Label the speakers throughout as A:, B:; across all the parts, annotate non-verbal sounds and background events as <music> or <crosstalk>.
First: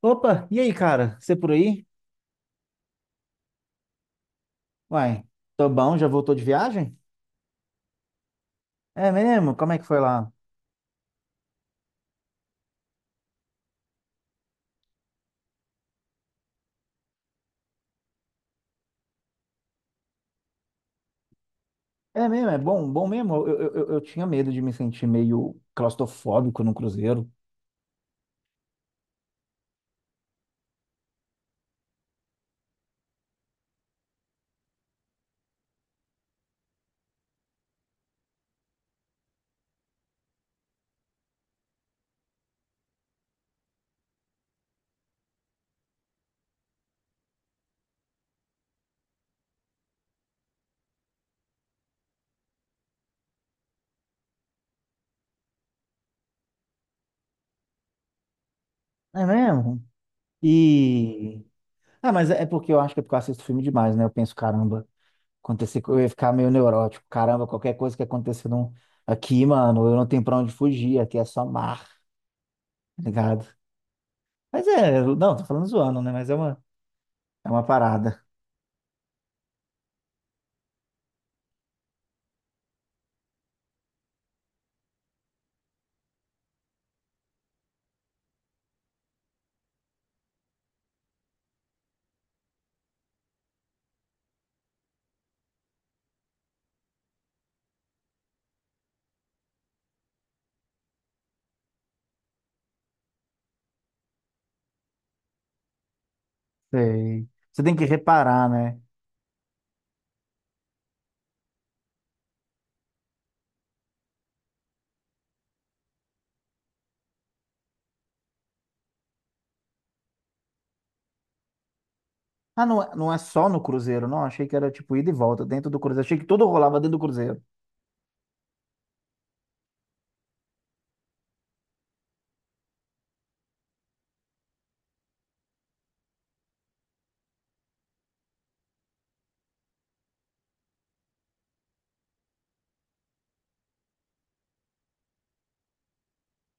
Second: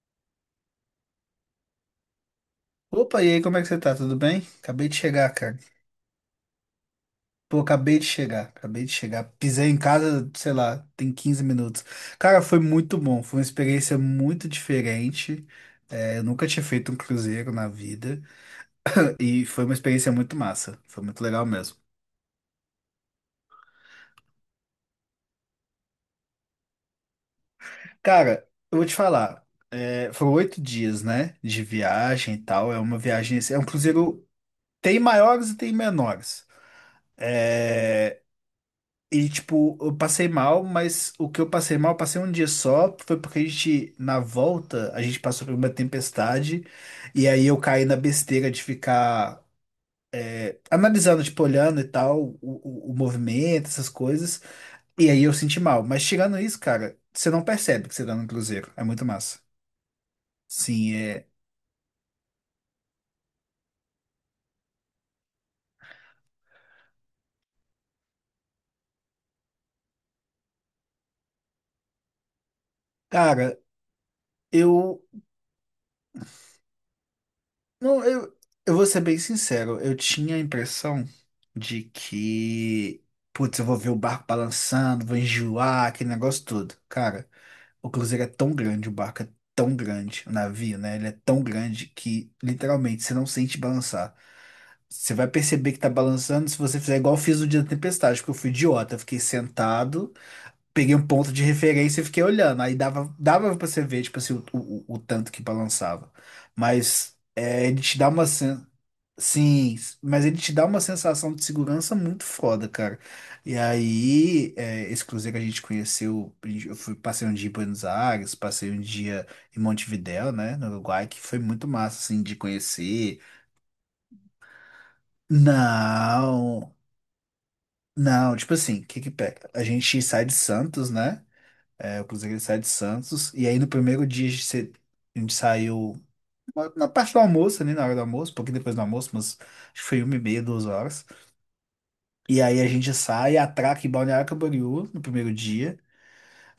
A: Opa, e aí, cara? Você por aí?
B: Opa, e aí, como é que você tá? Tudo bem? Acabei de
A: Uai,
B: chegar, cara.
A: tô bom, já voltou de viagem?
B: Pô, acabei de chegar, acabei de
A: É
B: chegar.
A: mesmo?
B: Pisei
A: Como
B: em
A: é que foi lá?
B: casa, sei lá, tem 15 minutos. Cara, foi muito bom, foi uma experiência muito diferente. Eu nunca tinha feito um cruzeiro na vida e foi uma experiência muito massa, foi muito legal mesmo.
A: É mesmo, é bom, bom mesmo. Eu tinha medo de me sentir meio claustrofóbico no cruzeiro.
B: Cara, eu vou te falar, foram 8 dias, né, de viagem e tal. É uma viagem, é um cruzeiro, tem maiores e tem menores. É, tipo, eu passei mal, mas o que eu passei mal, eu passei um dia só, foi porque a gente, na volta, a gente passou por uma tempestade, e aí eu caí na besteira de ficar analisando, tipo, olhando e tal, o movimento, essas coisas, e aí eu senti mal. Mas tirando isso, cara, você não percebe que você tá no cruzeiro, é muito
A: É
B: massa.
A: mesmo?
B: Sim, é.
A: E. Ah, mas é porque eu acho que é porque eu assisto filme demais, né? Eu penso, caramba, acontecer, eu ia ficar meio neurótico. Caramba, qualquer coisa que acontecer aqui, mano, eu não tenho pra onde fugir, aqui é só mar, tá ligado?
B: Cara,
A: Mas é,
B: eu.
A: não, tô falando zoando, né? Mas é uma
B: Não,
A: parada.
B: eu vou ser bem sincero, eu tinha a impressão de que, putz, eu vou ver o barco balançando, vou enjoar, aquele negócio todo. Cara, o cruzeiro é tão grande, o barco é tão grande, o navio, né? Ele é tão grande que, literalmente, você não sente balançar. Você vai perceber que tá balançando se você fizer igual eu fiz no dia da tempestade, porque eu fui idiota. Eu fiquei sentado, peguei um ponto de referência e fiquei olhando. Aí dava, dava pra você ver, tipo assim, o tanto que balançava. Mas
A: Sei. Você
B: é,
A: tem
B: ele
A: que
B: te dá uma
A: reparar,
B: sensação.
A: né?
B: Sim, mas ele te dá uma sensação de segurança muito foda, cara. E aí, esse cruzeiro que a gente conheceu, eu fui, passei um dia em Buenos Aires, passei um dia em Montevidéu, né, no Uruguai, que foi muito massa, assim, de
A: Ah, não, não é
B: conhecer.
A: só no Cruzeiro, não. Achei que era tipo ida e volta dentro do Cruzeiro. Achei que tudo
B: Não,
A: rolava dentro do Cruzeiro.
B: não, tipo assim, o que que pega? A gente sai de Santos, né, o cruzeiro ele sai de Santos, e aí no primeiro dia a gente, a gente saiu na parte do almoço, ali, na hora do almoço, um pouquinho depois do almoço, mas acho que foi 1h30, 2 horas. E aí a gente sai, atraca em Balneário Camboriú no primeiro dia.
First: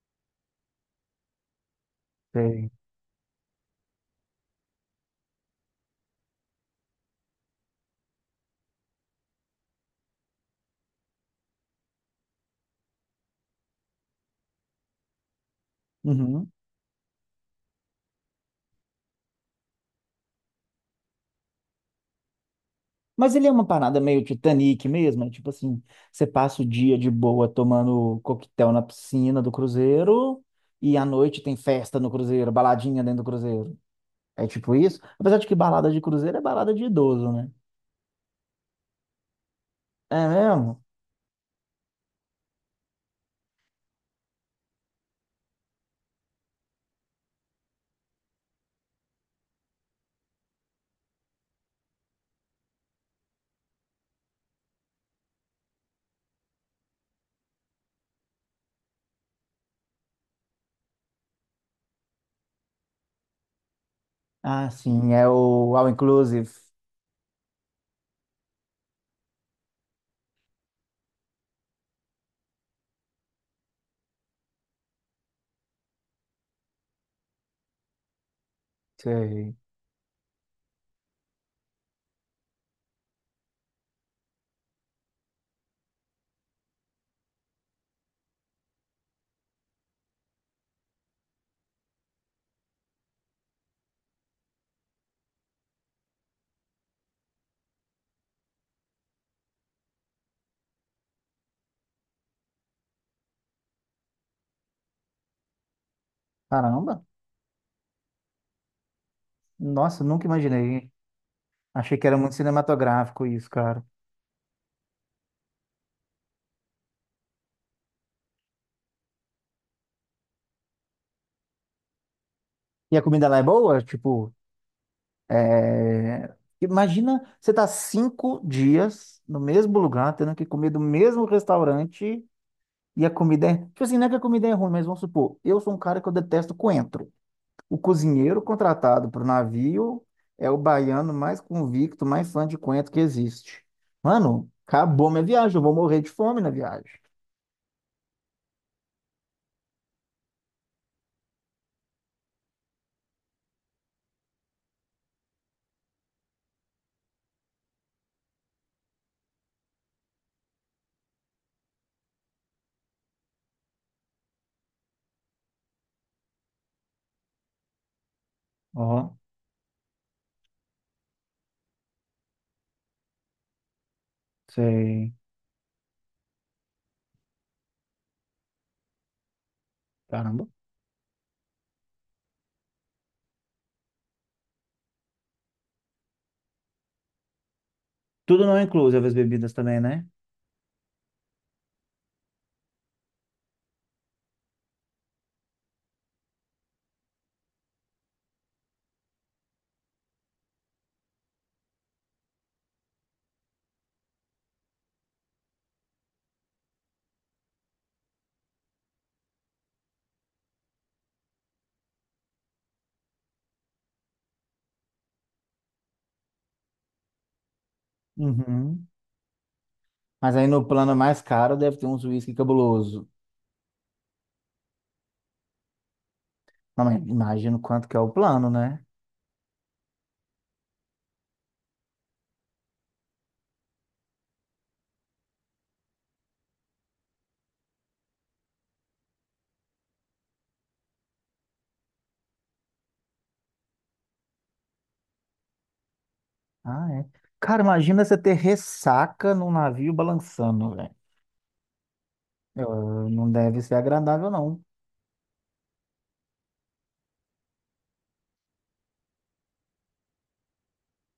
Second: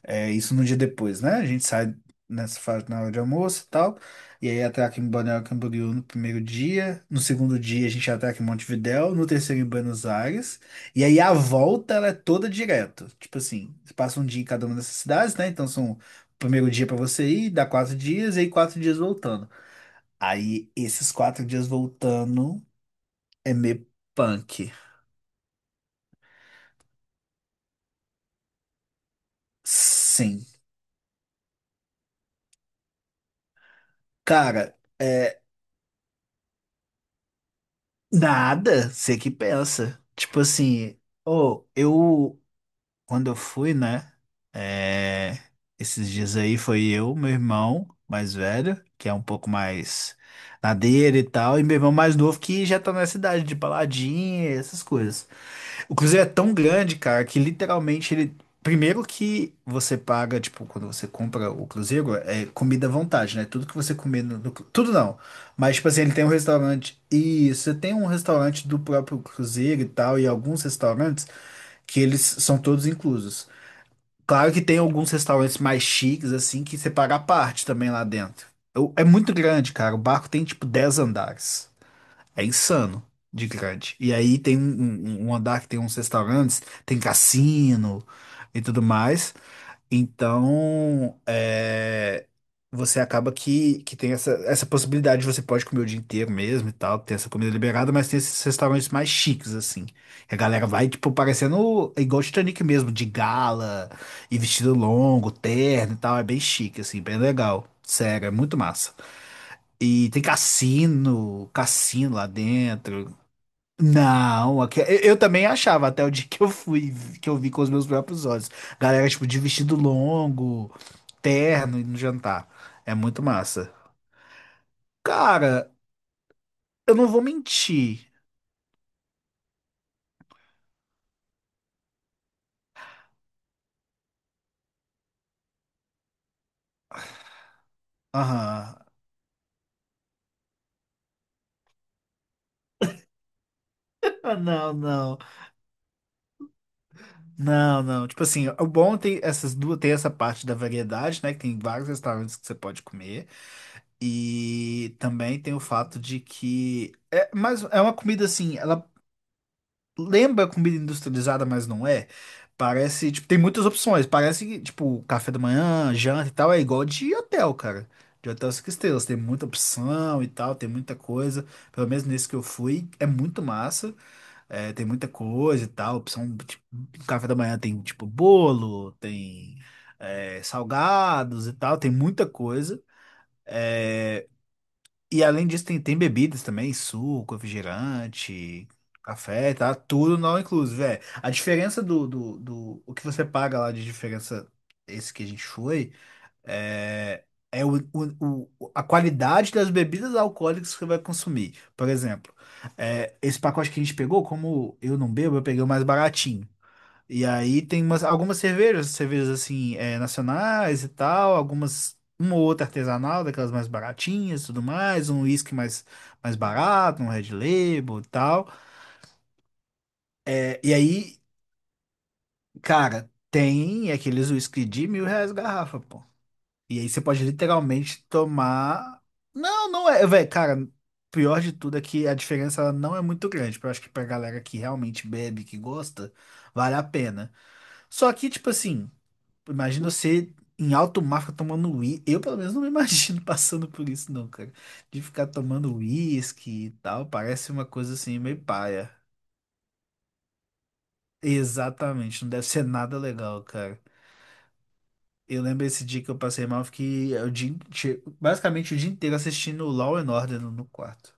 B: É isso no dia depois, né? A gente sai nessa
A: Tem.
B: fase na hora de almoço e tal. E aí atraca em Balneário Camboriú no primeiro dia. No segundo dia a gente atraca em Montevidéu. No terceiro em Buenos Aires. E aí a volta ela é toda direto. Tipo assim, você passa um dia em cada uma dessas cidades, né? Então são o
A: Uhum.
B: primeiro dia pra você ir, dá 4 dias, e aí 4 dias voltando. Aí esses 4 dias voltando
A: Mas ele é
B: é
A: uma
B: meio
A: parada meio
B: punk.
A: Titanic mesmo, é tipo assim, você passa o dia de boa tomando coquetel na piscina do cruzeiro
B: Sim.
A: e à noite tem festa no cruzeiro, baladinha dentro do cruzeiro. É tipo
B: Cara.
A: isso? Apesar de que balada de cruzeiro é balada de idoso, né?
B: Nada, você que pensa.
A: É
B: Tipo
A: mesmo?
B: assim, ô, eu, quando eu fui, né? é, esses dias aí foi eu, meu irmão mais velho, que é um pouco mais na dele e tal, e meu irmão mais novo que já tá nessa idade de baladinha, essas coisas. O cruzeiro é tão grande, cara, que literalmente ele. Primeiro que você paga, tipo, quando você compra o cruzeiro, é comida à vontade, né? Tudo que você comer no
A: Ah,
B: Tudo
A: sim,
B: não.
A: é o
B: Mas,
A: All
B: tipo assim, ele tem um
A: Inclusive.
B: restaurante. E você tem um restaurante do próprio cruzeiro e tal, e alguns restaurantes que eles são todos inclusos. Claro que tem alguns restaurantes mais chiques, assim, que você paga à parte também lá dentro. Eu- É muito
A: Sei.
B: grande, cara. O barco tem, tipo, 10 andares. É insano de grande. E aí tem um andar que tem uns restaurantes, tem cassino e tudo mais. Então, você acaba que tem essa, essa possibilidade, você pode comer o dia inteiro mesmo e tal, tem essa comida liberada, mas tem esses restaurantes mais chiques, assim. E a galera vai, tipo, parecendo igual Titanic mesmo, de gala e vestido longo, terno e tal. É bem chique, assim,
A: Caramba.
B: bem legal. Sério, é muito massa.
A: Nossa,
B: E tem
A: nunca imaginei.
B: cassino,
A: Achei que
B: cassino
A: era
B: lá
A: muito
B: dentro.
A: cinematográfico isso, cara.
B: Não, eu também achava até o dia que eu fui, que eu vi com os meus próprios olhos. Galera, tipo, de vestido longo, terno e no jantar. É
A: E a
B: muito
A: comida lá é
B: massa.
A: boa? Tipo,
B: Cara,
A: é,
B: eu não vou
A: imagina você tá
B: mentir.
A: 5 dias no mesmo lugar, tendo que comer do mesmo restaurante e a comida é. Tipo assim, não é que a comida é ruim, mas vamos supor, eu sou um cara que eu detesto coentro. O cozinheiro
B: Aham.
A: contratado para o navio é o baiano mais convicto, mais fã de coentro que existe.
B: Ah,
A: Mano,
B: não,
A: acabou
B: não,
A: minha viagem, eu vou morrer de fome na viagem.
B: não, não. Tipo assim, o bom tem essas duas, tem essa parte da variedade, né? Que tem vários restaurantes que você pode comer. E também tem o fato de que é, mas é uma comida assim, ela lembra comida industrializada, mas não é. Parece, tipo, tem muitas opções. Parece, que, tipo, café da manhã, janta e tal, é igual de hotel, cara. De hotel 5 estrelas,
A: Ó,
B: tem muita opção e tal, tem muita coisa. Pelo menos nesse que eu fui, é muito massa. Tem muita
A: sei.
B: coisa e tal. Opção, tipo, um café da manhã tem, tipo, bolo, tem,
A: Caramba.
B: salgados e tal, tem muita coisa. E além disso, tem, tem bebidas também, suco,
A: Tudo não
B: refrigerante,
A: incluso, as bebidas
B: café, tá?
A: também, né?
B: Tudo não inclusive, é. A diferença do O que você paga lá de diferença, esse que a gente foi, é... É a qualidade das bebidas alcoólicas que você vai consumir. Por exemplo, esse pacote que a gente pegou, como eu não bebo, eu peguei o mais baratinho. E aí tem umas, algumas cervejas, cervejas assim, nacionais e tal, algumas, uma ou outra artesanal, daquelas mais baratinhas e tudo mais, um whisky mais, mais barato, um Red Label e tal.
A: Uhum. Mas aí
B: É,
A: no
B: e
A: plano mais
B: aí,
A: caro deve ter uns uísque cabuloso.
B: cara, tem aqueles whisky de 1.000 reais garrafa, pô. E
A: Não,
B: aí
A: mas
B: você pode
A: imagina quanto que é
B: literalmente
A: o plano, né?
B: tomar. Não, não é, velho, cara. Pior de tudo é que a diferença ela não é muito grande. Eu acho que pra galera que realmente bebe, que gosta, vale a pena. Só que, tipo assim. Imagina você em alto mar ficar tomando uísque. Eu, pelo menos, não me imagino <laughs> passando por isso, não, cara. De ficar tomando uísque e
A: Ah,
B: tal.
A: é.
B: Parece
A: Cara,
B: uma coisa
A: imagina você
B: assim,
A: ter
B: meio paia.
A: ressaca num navio balançando, velho.
B: Exatamente, não deve ser nada
A: Não
B: legal,
A: deve ser
B: cara.
A: agradável, não.
B: Eu lembro esse dia que eu passei mal, eu fiquei o dia, basicamente o dia inteiro assistindo Law and Order no quarto.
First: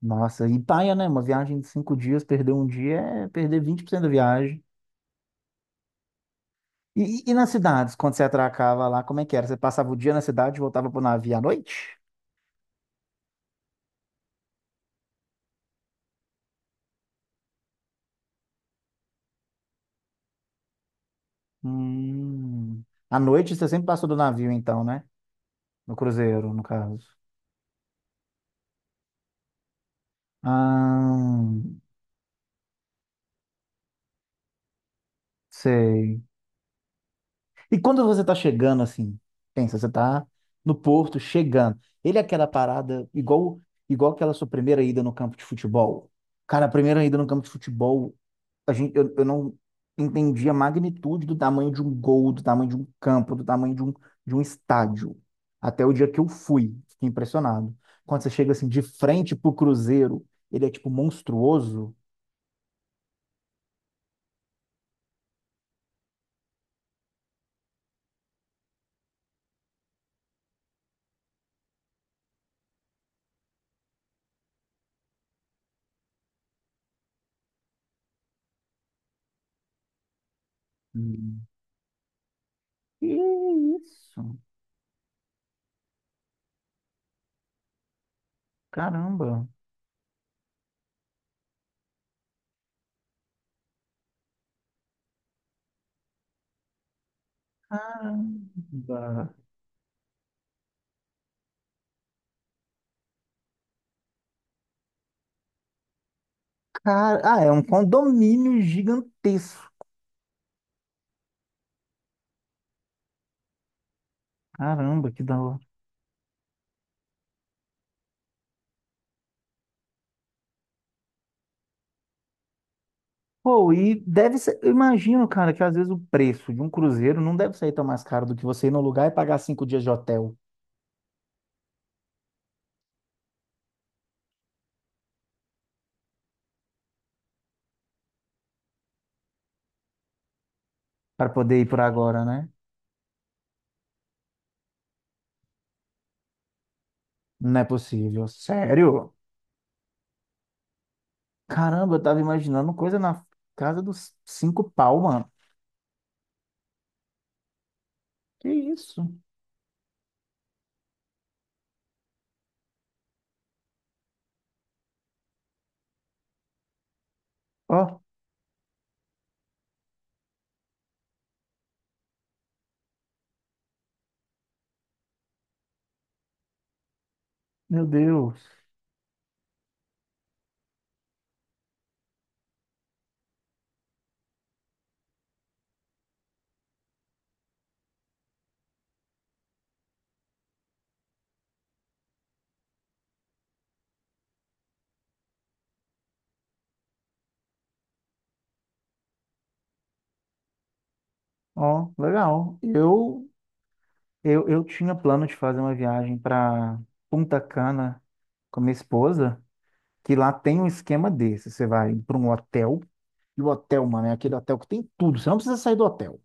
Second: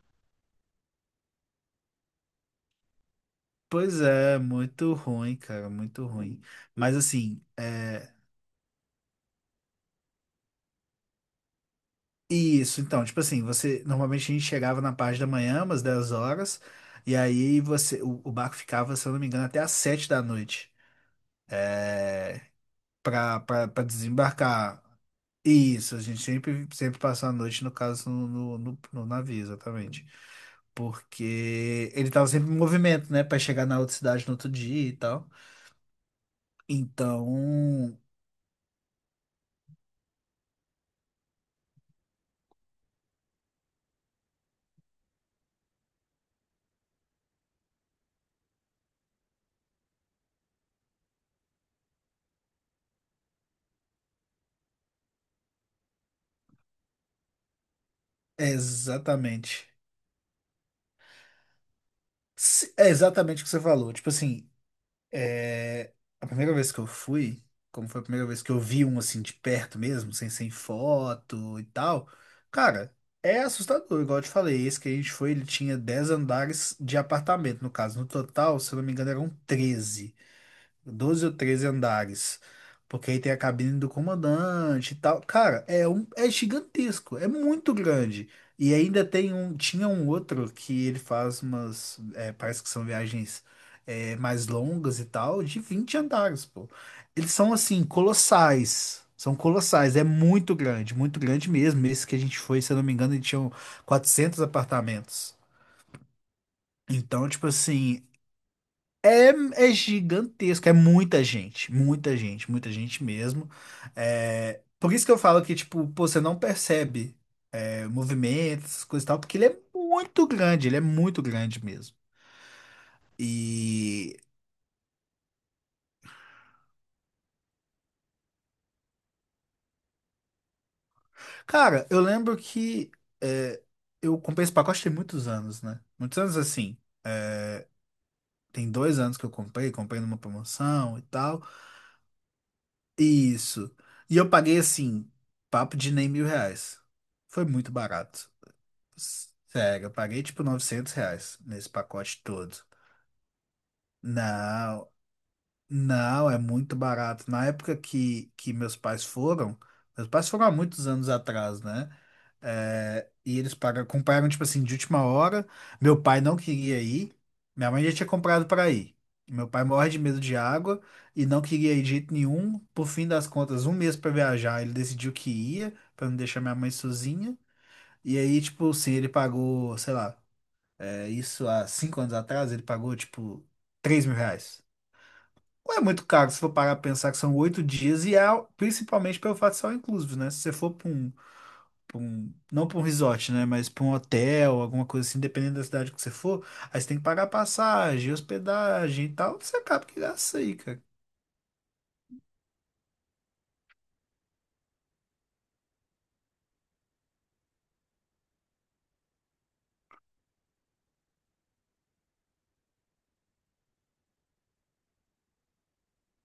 A: Nossa, e paia, né? Uma viagem de 5 dias, perder um dia é perder vinte por
B: Pois
A: cento da
B: é,
A: viagem.
B: muito ruim, cara, muito ruim. Mas
A: E
B: assim,
A: nas cidades,
B: é,
A: quando você atracava lá, como é que era? Você passava o dia na cidade e voltava pro navio à noite?
B: isso, então, tipo assim, você normalmente a gente chegava na parte da manhã, umas 10 horas, e aí você o barco ficava, se eu não me engano, até às 7 da noite. É,
A: Hum. À
B: pra,
A: noite
B: pra,
A: você
B: pra
A: sempre passou do navio,
B: desembarcar.
A: então, né? No
B: Isso, a gente
A: cruzeiro, no
B: sempre, sempre
A: caso.
B: passou a noite, no caso, no navio, exatamente.
A: Ah,
B: Porque ele tava sempre em movimento, né? Pra chegar na outra cidade no outro dia e tal.
A: sei.
B: Então,
A: E quando você tá chegando assim, pensa, você tá no Porto chegando. Ele é aquela parada igual aquela sua primeira ida no campo de futebol. Cara, a primeira ida no campo de futebol, a gente, eu não entendi a magnitude do tamanho de um gol, do tamanho de um campo, do tamanho de um estádio. Até o dia que eu fui, fiquei impressionado. Quando você
B: é
A: chega assim de frente pro
B: exatamente.
A: Cruzeiro, ele é tipo monstruoso.
B: É exatamente o que você falou. Tipo assim, É, a primeira vez que eu fui, como foi a primeira vez que eu vi um assim de perto mesmo, sem, sem foto e tal, cara, é assustador, igual eu te falei. Esse que a gente foi, ele tinha 10 andares de apartamento, no caso. No total, se eu não me engano, eram 13 doze ou
A: Hum.
B: treze andares.
A: Que
B: Porque aí tem a cabine do
A: isso?
B: comandante e tal. Cara, é um, é gigantesco, é muito grande. E ainda tem
A: Caramba.
B: um, tinha um outro que ele faz umas, parece que são viagens mais longas e tal, de 20 andares, pô. Eles são assim,
A: Caramba.
B: colossais. São colossais, é muito grande mesmo. Esse que a gente foi, se eu não me engano, ele tinha 400 apartamentos.
A: Cara,
B: Então,
A: ah,
B: tipo
A: é um
B: assim,
A: condomínio
B: é,
A: gigantesco.
B: é gigantesco, é muita gente, muita gente, muita gente mesmo. Por isso
A: Caramba,
B: que eu
A: que da
B: falo que,
A: hora.
B: tipo, pô, você não percebe movimentos, coisa e tal, porque ele é muito grande, ele é muito grande mesmo.
A: Pô, e
B: E,
A: deve ser. Eu imagino, cara, que às vezes o preço de um cruzeiro não deve sair tão mais caro do que você ir no lugar e pagar 5 dias de hotel
B: cara, eu lembro que é, eu comprei esse pacote tem muitos anos, né? Muitos anos assim. é, Tem 2 anos que eu comprei, comprei numa promoção e
A: para
B: tal.
A: poder ir por agora, né?
B: Isso. E eu paguei assim, papo de nem 1.000 reais. Foi
A: Não é
B: muito
A: possível.
B: barato.
A: Sério?
B: Sério, eu paguei tipo 900 reais nesse
A: Caramba, eu tava
B: pacote todo.
A: imaginando coisa na casa dos cinco
B: Não,
A: pau, mano.
B: não, é muito barato. Na época
A: Que
B: que
A: isso?
B: meus pais foram há muitos anos atrás, né? É, e eles pagaram, compraram, tipo assim, de última hora. Meu pai não queria ir, minha mãe já
A: Ó,
B: tinha comprado para ir. Meu pai morre de medo de água e não queria ir de jeito nenhum. Por fim das contas, um mês para viajar, ele decidiu que ia, para não deixar minha mãe sozinha.
A: meu
B: E
A: Deus.
B: aí, tipo, assim, ele pagou, sei lá. Isso há 5 anos atrás, ele pagou tipo 3.000 reais. Não é muito caro se for parar pra pensar que são 8 dias e é principalmente pelo fato de ser all inclusive, né? Se você for pra um, não pra um resort, né? Mas pra um hotel, alguma coisa assim, dependendo da cidade que você for, aí você tem que pagar passagem, hospedagem e tal. Você acaba que gasta isso aí, cara.
A: Ó, legal. Eu tinha plano de fazer uma viagem para Punta Cana com minha esposa. Que lá tem um esquema desse. Você vai para um hotel, e o hotel, mano, é aquele hotel que tem tudo. Você não precisa sair do hotel.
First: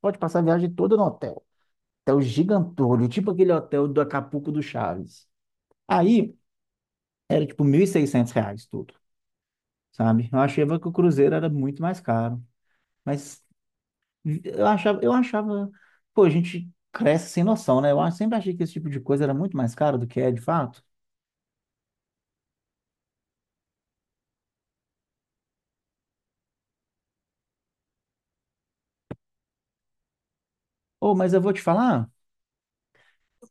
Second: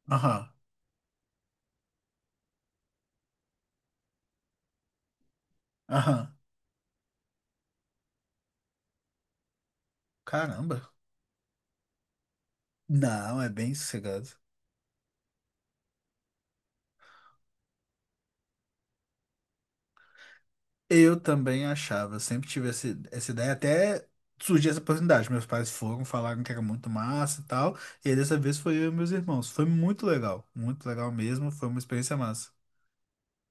A: Pode passar a
B: Aham,
A: viagem toda no hotel. Hotel gigantolho, tipo aquele hotel do Acapulco do Chaves.
B: aham.
A: Aí era tipo R$ 1.600 tudo, sabe? Eu achava
B: Caramba.
A: que o cruzeiro era muito mais caro.
B: Não,
A: Mas
B: é bem sossegado.
A: eu achava, pô, a gente cresce sem noção, né? Eu sempre achei que esse tipo de coisa era muito mais caro do que é de fato.
B: Eu também achava, eu sempre tive essa, essa ideia, até surgiu essa oportunidade. Meus pais foram, falaram que era muito massa e tal, e aí dessa vez foi eu e meus irmãos. Foi muito legal
A: Ô, mas eu vou
B: mesmo,
A: te
B: foi uma
A: falar.
B: experiência massa.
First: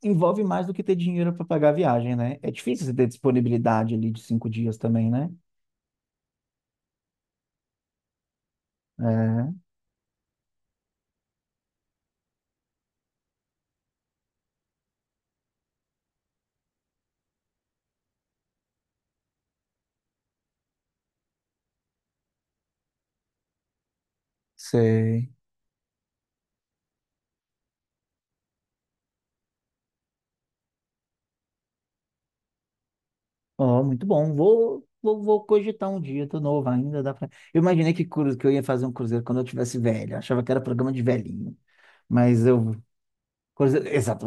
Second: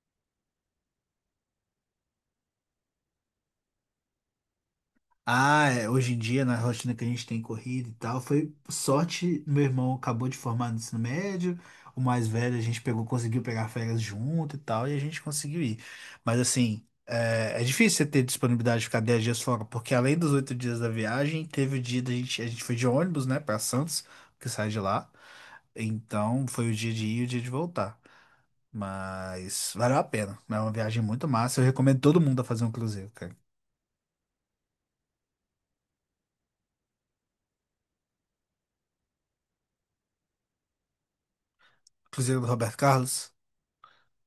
A: Envolve mais do que ter dinheiro para pagar a viagem, né? É difícil você ter disponibilidade ali de 5 dias também, né?
B: Ah, é, hoje em dia, na rotina que a gente tem corrida e tal, foi sorte.
A: É,
B: Meu irmão acabou de formar no ensino médio, o mais velho a gente pegou, conseguiu pegar férias junto e tal, e a gente conseguiu ir. Mas assim, é difícil você ter disponibilidade de ficar 10 dias fora, porque além dos 8 dias da viagem, teve o dia da gente, a gente foi de ônibus, né, pra Santos, que sai de lá.
A: sei.
B: Então foi o dia de ir e o dia de voltar. Mas valeu a pena. É uma viagem muito massa. Eu recomendo todo mundo a fazer um cruzeiro, cara.
A: Ó, muito bom. Vou cogitar um dia, tô novo ainda, dá pra... Eu imaginei que, que eu ia fazer um cruzeiro quando eu tivesse velho. Eu achava que era programa de velhinho.
B: Cruzeiro
A: Mas
B: do
A: eu...
B: Roberto Carlos.
A: Cruzeiro... Exato.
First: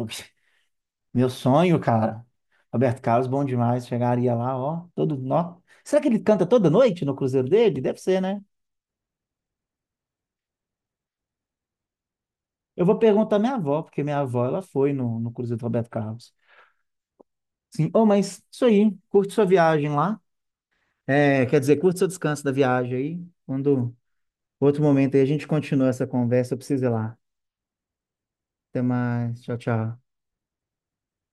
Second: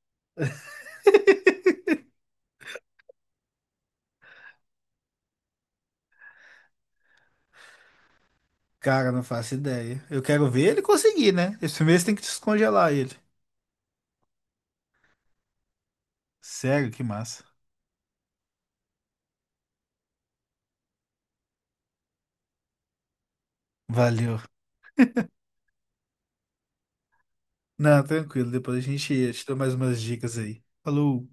A: Meu sonho, cara. Roberto Carlos, bom demais. Chegaria lá, ó, todo... Nó. Será que ele canta toda noite no cruzeiro dele? Deve ser, né?
B: Cara, não faço ideia. Eu quero ver ele conseguir, né? Esse mês tem que
A: Eu
B: descongelar
A: vou
B: ele.
A: perguntar à minha avó, porque minha avó, ela foi no cruzeiro do Roberto Carlos.
B: Sério, que massa.
A: Sim. Oh, mas isso aí, curte sua viagem lá. É, quer dizer, curte seu descanso da viagem aí. Quando
B: Valeu.
A: outro momento aí a gente continua essa conversa, eu preciso ir lá.
B: Não, tranquilo. Depois a
A: Até
B: gente
A: mais.
B: te
A: Tchau,
B: dá mais umas
A: tchau.
B: dicas aí. Falou.